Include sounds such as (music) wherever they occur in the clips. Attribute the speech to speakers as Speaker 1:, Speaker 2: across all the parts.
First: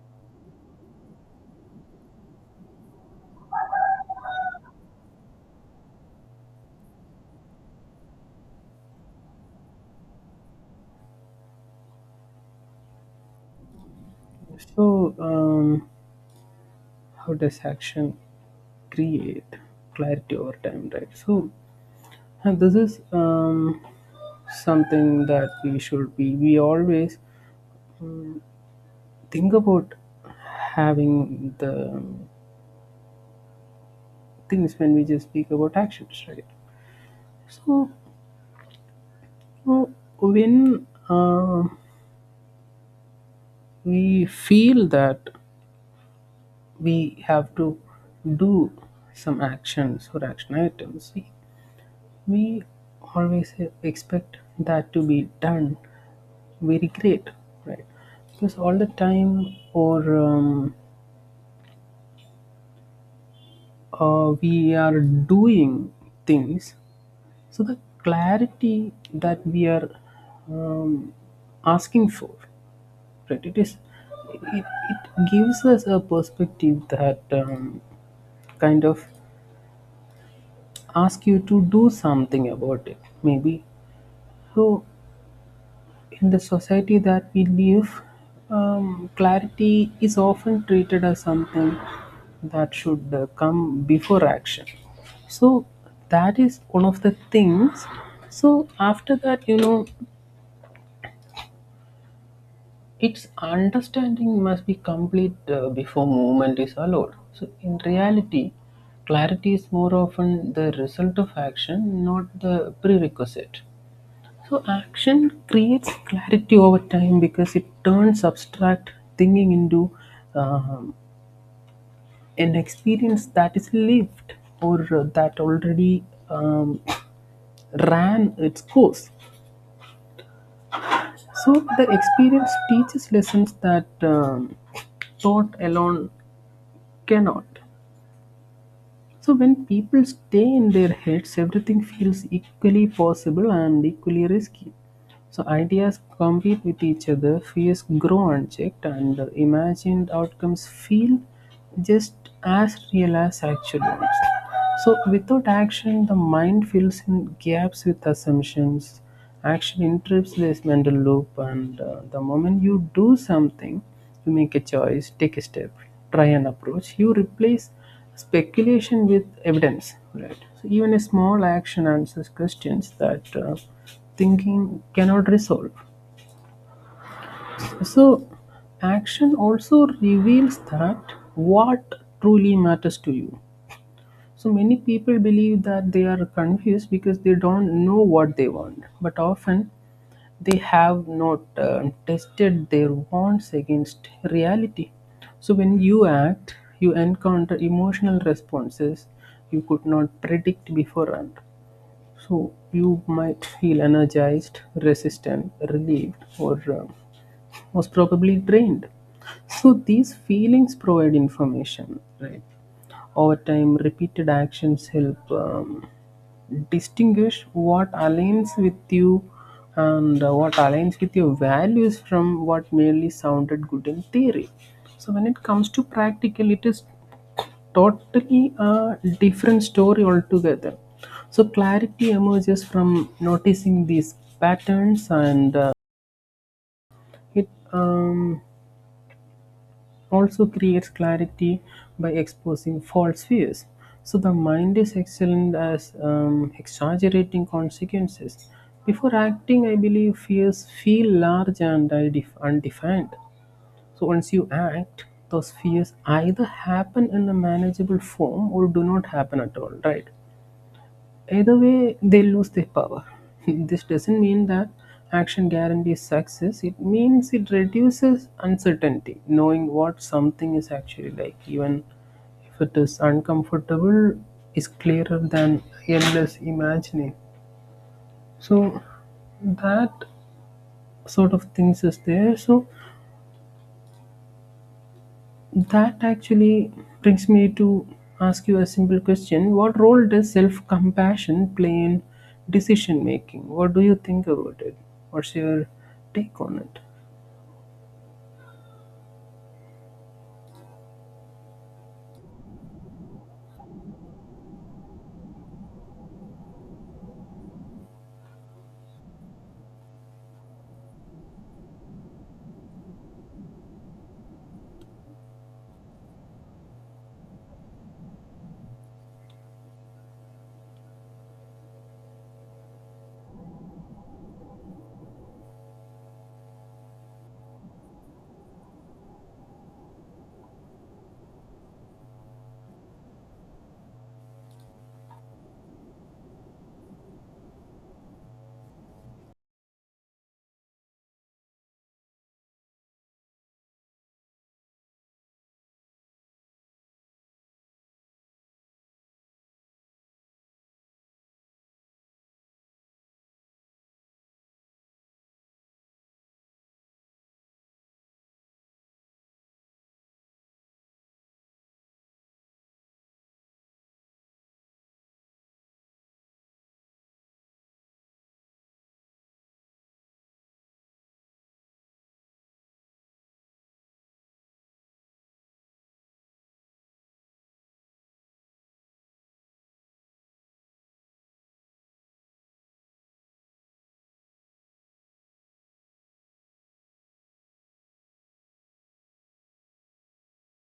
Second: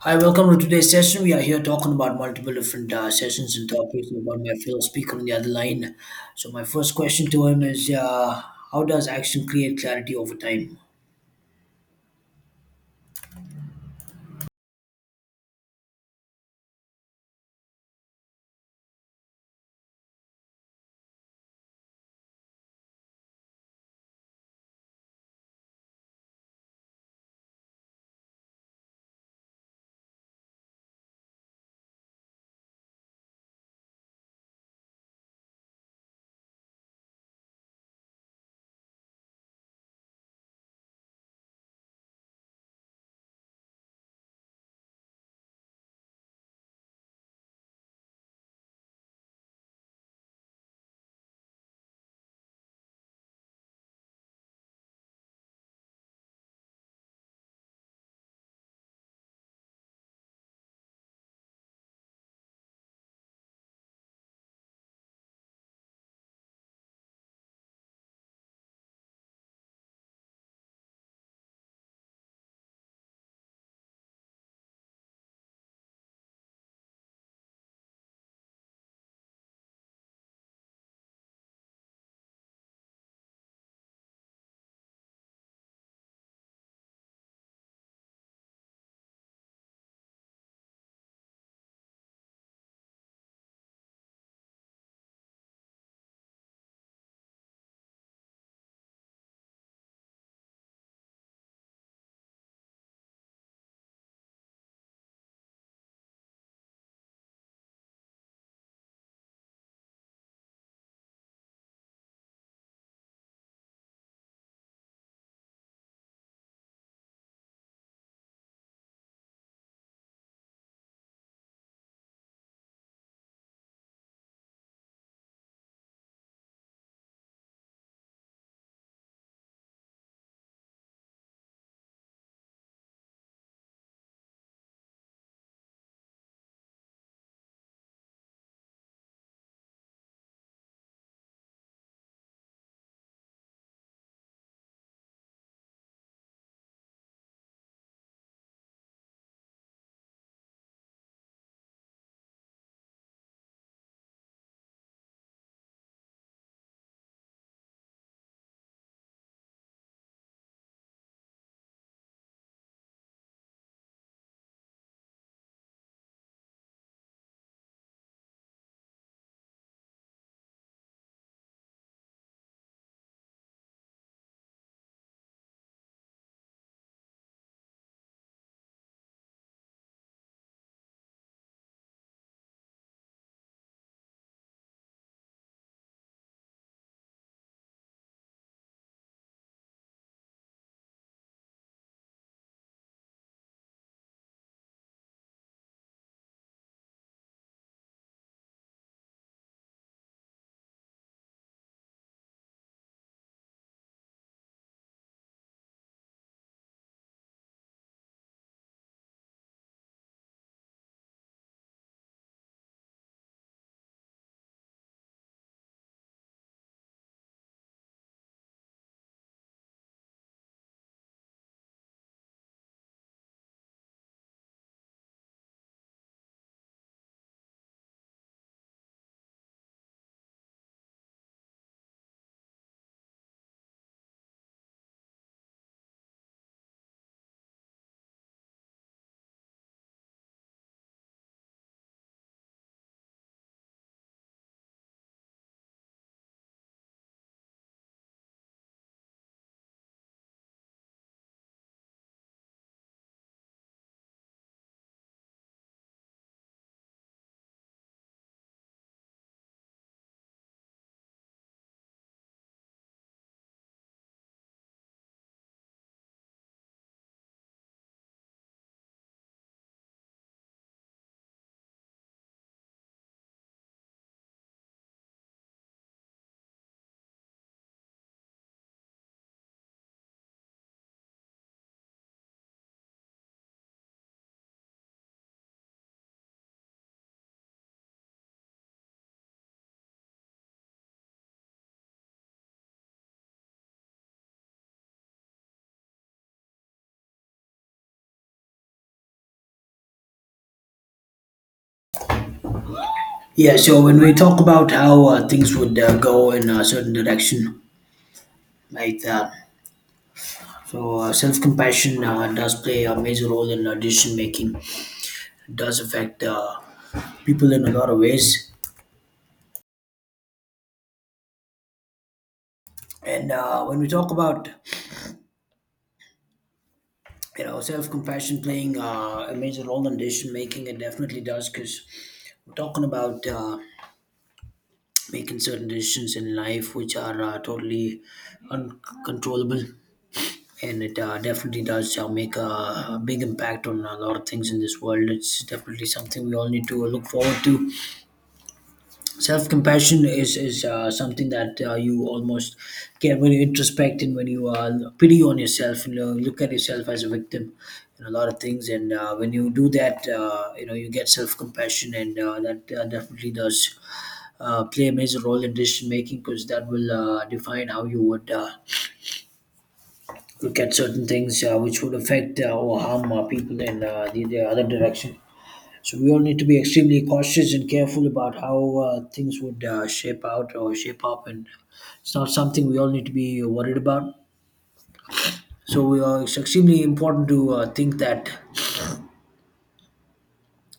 Speaker 1: Hi, welcome to today's session. We are here talking about multiple different sessions and topics and about my fellow speaker on the other line. So, my first question to him is how does action create clarity over time?
Speaker 2: So, um, how does action create clarity over time, right? And this is something that we should be. We always think about having the things when we just speak about actions, right? So, so when we feel that we have to do some actions or action items, we always expect that to be done very great, right? Because all the time or we are doing things. So the clarity that we are um, asking for, right, it, it gives us a perspective that kind of ask you to do something about it maybe. So in the society that we live, clarity is often treated as something that should come before action. So that is one of the things. So after that, its understanding must be complete before movement is allowed. So in reality, clarity is more often the result of action, not the prerequisite. So action creates clarity over time because it turns abstract thinking into um, an experience that is lived or that already um, ran its course. So the experience teaches lessons that thought alone cannot. So when people stay in their heads, everything feels equally possible and equally risky. So ideas compete with each other, fears grow unchecked, and the imagined outcomes feel just as real as actual ones. So without action, the mind fills in gaps with assumptions. Action interrupts this mental loop, and the moment you do something, you make a choice, take a step, try an approach, you replace speculation with evidence, right? So even a small action answers questions that thinking cannot resolve. So, action also reveals that what truly matters to you. So, many people believe that they are confused because they don't know what they want, but often they have not tested their bonds against reality. So when you act, you encounter emotional responses you could not predict beforehand. So you might feel energized, resistant, relieved, or most probably drained. So these feelings provide information, right? Over time, repeated actions help. Distinguish what aligns with you and what aligns with your values from what merely sounded good in theory. So, when it comes to practical, it is totally a different story altogether. So, clarity emerges from noticing these patterns, and it also creates clarity by exposing false fears. So the mind is excellent as exaggerating consequences. Before acting, I believe fears feel large and undefined. So once you act, those fears either happen in a manageable form or do not happen at all, right? Either way, they lose their power. (laughs) This doesn't mean that action guarantees success, it means it reduces uncertainty. Knowing what something is actually like, even if it is uncomfortable, is clearer than endless imagining. So, that sort of things is there. So, that actually brings me to ask you a simple question. What role does self compassion play in decision making? What do you think about it? What's your take on it?
Speaker 1: Yeah, so when we talk about how things would go in a certain direction, like that. So, self compassion does play a major role in decision making. It does affect people in a lot of ways. And when we talk about you know, self-compassion playing a major role in decision making. It definitely does because we're talking about making certain decisions in life which are totally uncontrollable, and it definitely does make a big impact on a lot of things in this world. It's definitely something we all need to look forward to. Self compassion is something that you almost get when you introspect and when you pity on yourself and look at yourself as a victim in a lot of things, and when you do that you know you get self compassion, and that definitely does play a major role in decision making, because that will define how you would look at certain things which would affect or harm people in the other direction. So we all need to be extremely cautious and careful about how things would shape out or shape up, and it's not something we all need to be worried about. So we are, it's extremely important to think that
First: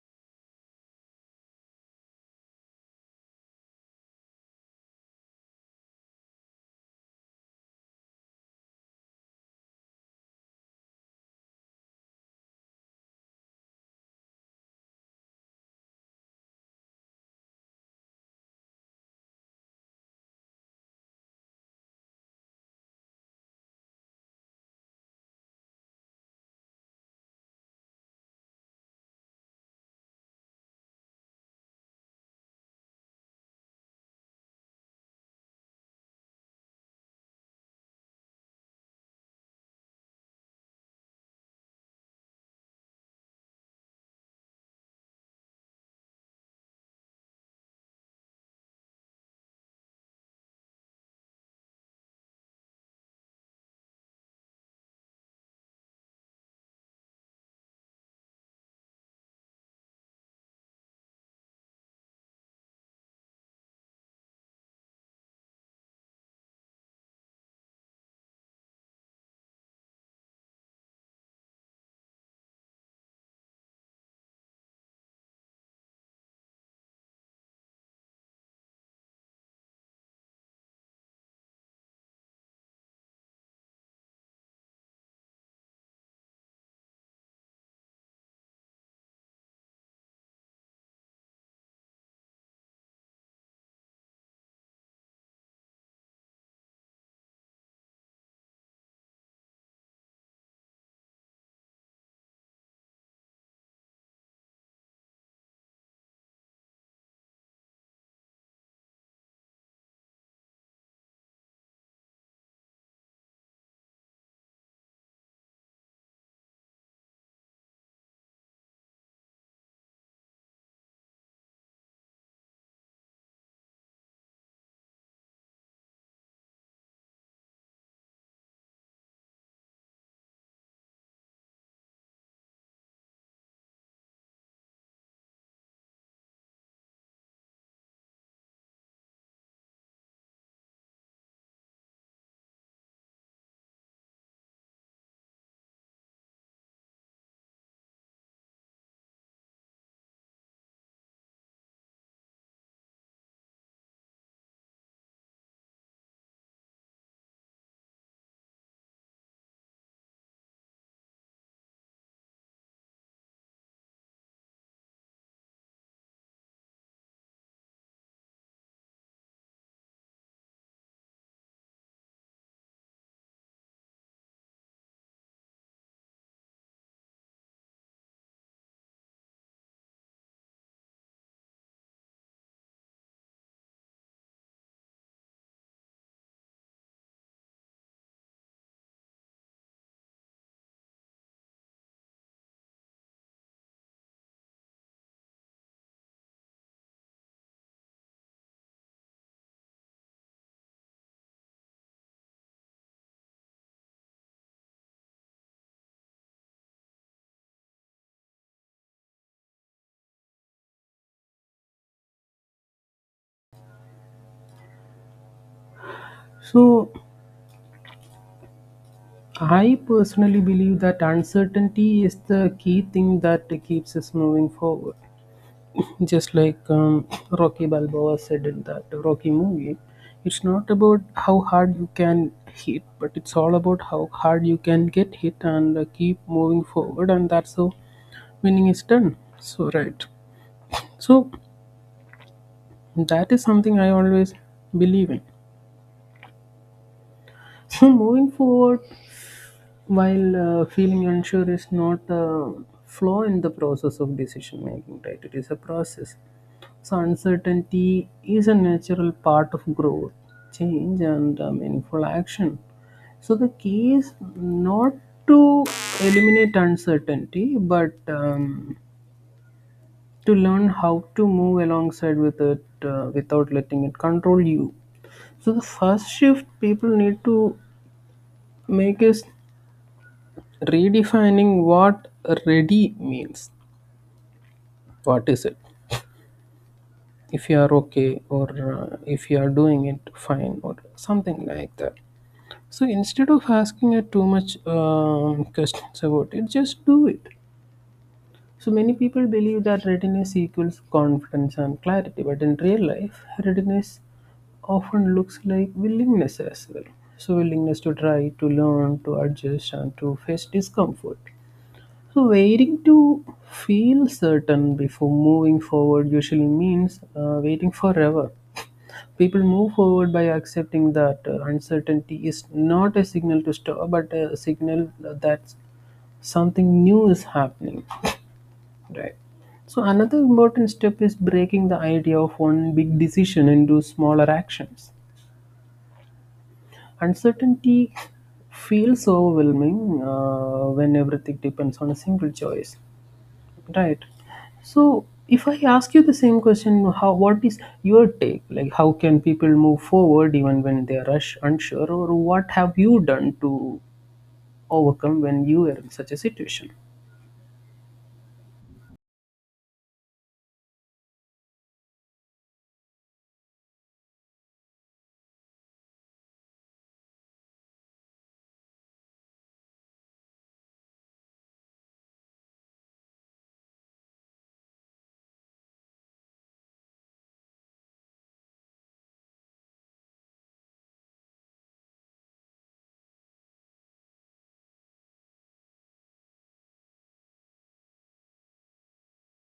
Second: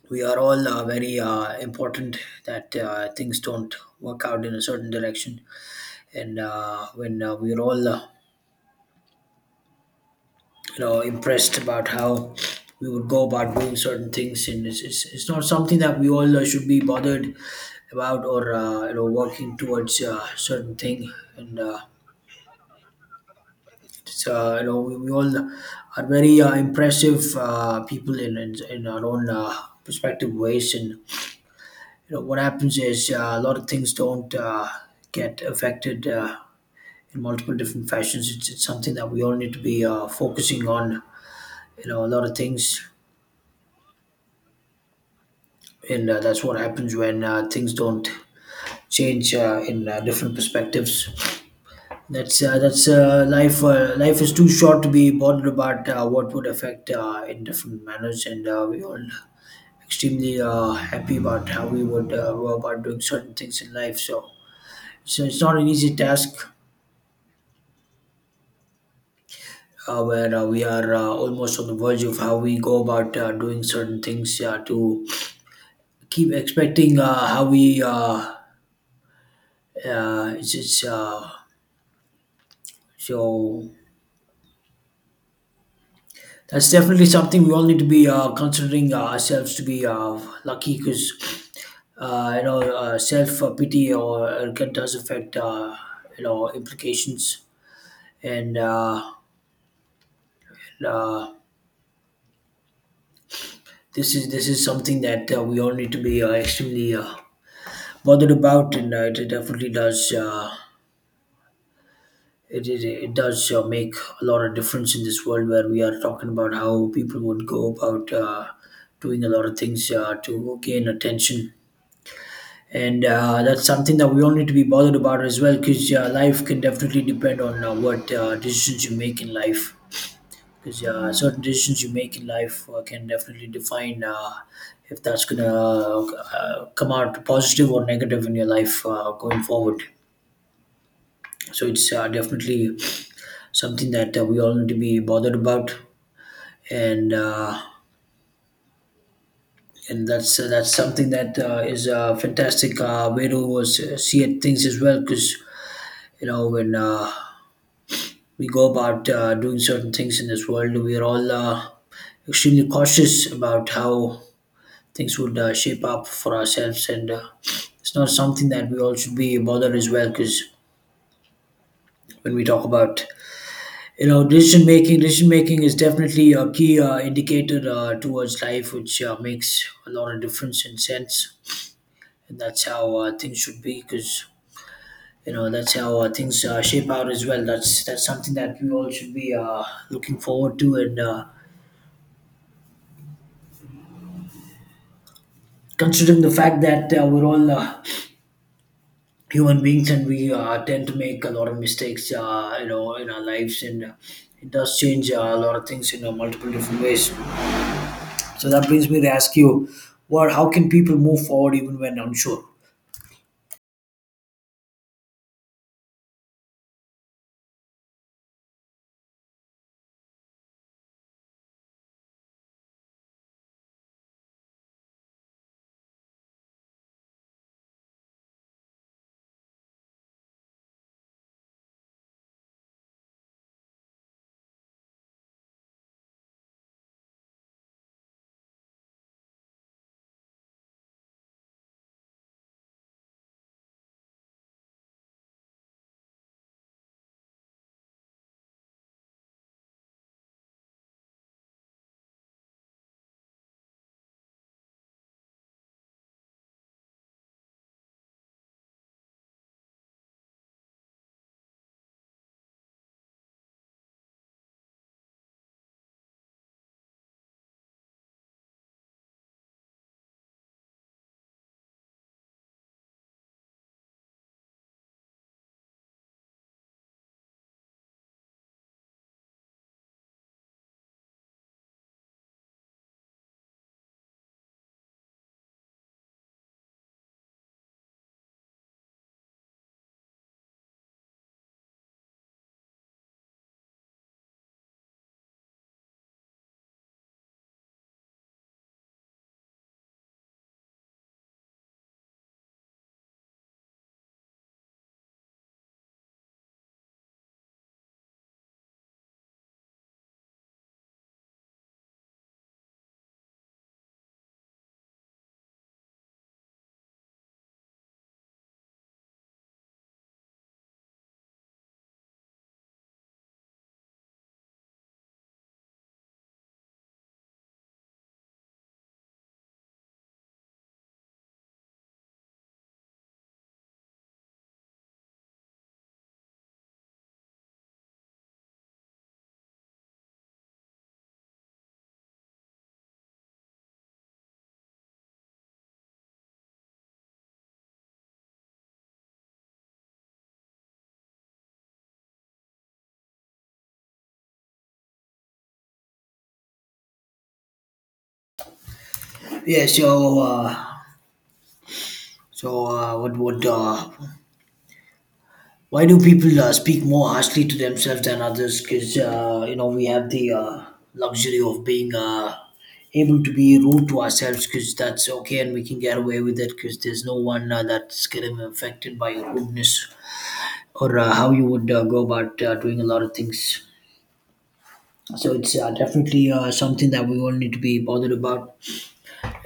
Speaker 1: we are all very important. That things don't work out in a certain direction, and when we are all you know impressed about how we would go about doing certain things, and it's not something that we all should be bothered about, or you know working towards a certain thing, and it's you know we all are very impressive people in our own perspective ways, and you know what happens is a lot of things don't get affected in multiple different fashions. It's something that we all need to be focusing on, you know, a lot of things, and that's what happens when things don't change in different perspectives. That's life. Life is too short to be bothered about what would affect in different manners, and we all extremely happy about how we would go about doing certain things in life. So it's not an easy task. Where we are almost on the verge of how we go about doing certain things to keep expecting how we it's so that's definitely something we all need to be considering ourselves to be lucky, because you know self pity or it does affect you know implications, and, uh, and, uh, this is something that we all need to be extremely bothered about, and it it definitely does it does make a lot of difference in this world, where we are talking about how people would go about doing a lot of things to gain attention, and that's something that we all need to be bothered about as well, because life can definitely depend on what decisions you make in life, because certain decisions you make in life can definitely define if that's going to come out positive or negative in your life going forward. So it's definitely something that we all need to be bothered about, and uh, and that's something that is a fantastic way to see it, things as well, because you know when we go about doing certain things in this world. We are all extremely cautious about how things would shape up for ourselves, and it's not something that we all should be bothered as well. Because when we talk about you know decision making is definitely a key indicator towards life, which makes a lot of difference and sense. And that's how things should be, because you know that's how things shape out as well. That's something that we all should be looking forward to, and. Considering the fact that we're all human beings and we tend to make a lot of mistakes you know in our lives, and it does change a lot of things in multiple different ways. So that brings me to ask you what, how can people move forward even when unsure?
Speaker 2: So, I personally believe that uncertainty is the key thing that keeps us moving forward. Just like Rocky Balboa said in that Rocky movie, it's not about how hard you can hit, but it's all about how hard you can get hit and keep moving forward, and that's how winning is done. So, right. So, that is something I always believe in. So, moving forward, while feeling unsure is not a flaw in the process of decision making, right? It is a process. So uncertainty is a natural part of growth, change, and meaningful action. So the key is not to eliminate uncertainty, but to learn how to move alongside with it without letting it control you. So the first shift people need to make is redefining what ready means. What is it? If you are okay, or if you are doing it fine or something like that. So instead of asking it too much questions about it, just do it. So many people believe that readiness equals confidence and clarity, but in real life readiness often looks like willingness as well. So willingness to try, to learn, to adjust, and to face discomfort. So waiting to feel certain before moving forward usually means waiting forever. People move forward by accepting that uncertainty is not a signal to stop, but a signal that something new is happening. Right. So another important step is breaking the idea of one big decision into smaller actions. Uncertainty feels overwhelming when everything depends on a single choice. Right. So if I ask you the same question, how, what is your take? Like how can people move forward even when they are rush, unsure, or what have you done to overcome when you are in such a situation?
Speaker 1: Yeah so so what would Why do people speak more harshly to themselves than others? Because you know we have the luxury of being able to be rude to ourselves, because that's okay and we can get away with it, because there's no one that's getting affected by your rudeness or how you would go about doing a lot of things. So it's definitely something that we all need to be bothered about,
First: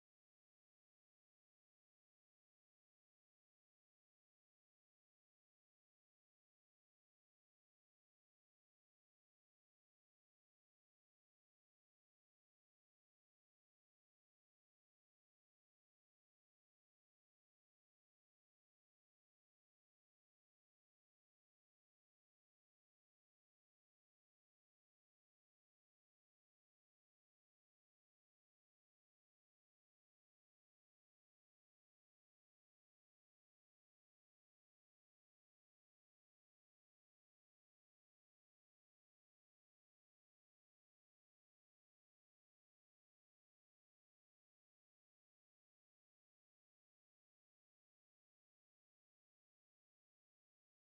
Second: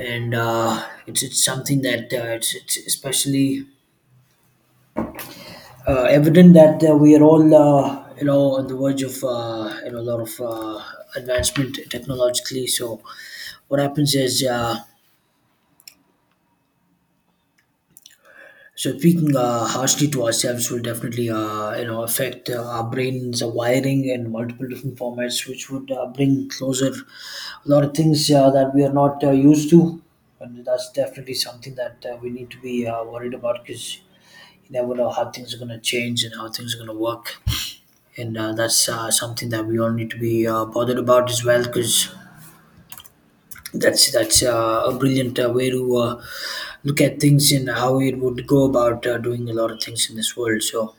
Speaker 1: and it's something that it's especially evident that we are all you know on the verge of you know a lot of advancement technologically. So what happens is so speaking harshly to ourselves will definitely you know affect our brains, our wiring in multiple different formats, which would bring closer a lot of things that we are not used to, and that's definitely something that we need to be worried about, because you never know how things are going to change and how things are going to work. And that's something that we all need to be bothered about as well, because that's a brilliant way to look at things and how it would go about doing a lot of things in this world. So,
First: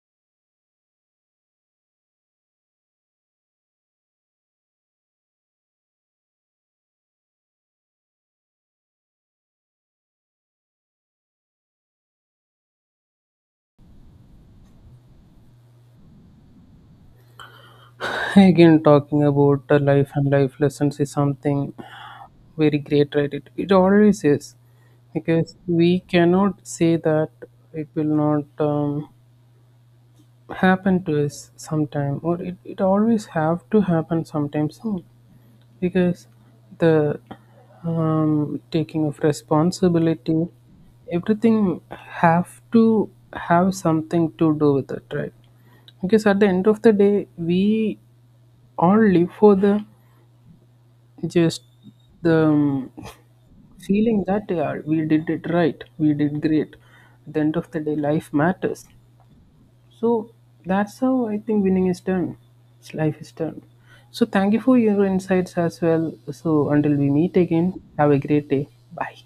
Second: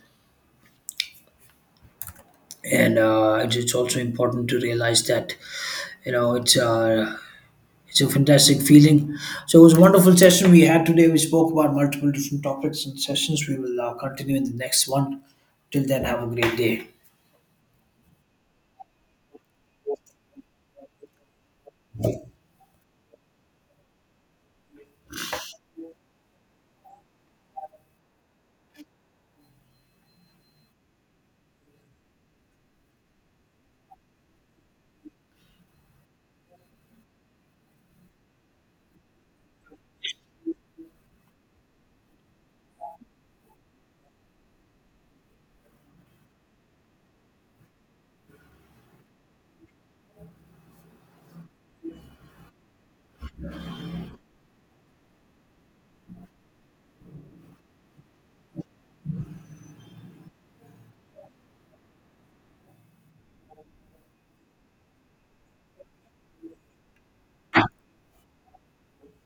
Speaker 1: and it's also important to realize that you know it's a fantastic feeling. So it was a wonderful session we had today. We spoke about multiple different topics and sessions. We will continue in the next one. Till then, have a great day.
Speaker 2: Again, talking about the life and life lessons is something very great, right? It always is, because we cannot say that it will not happen to us sometime, or it always have to happen sometime soon, because the taking of responsibility, everything have to have something to do with it, right? Because at the end of the day, we all live for the just the feeling that, yeah, we did it right, we did great. At the end of the day, life matters. So that's how I think winning is done. It's life is done. So thank you for your insights as well. So until we meet again, have a great day. Bye.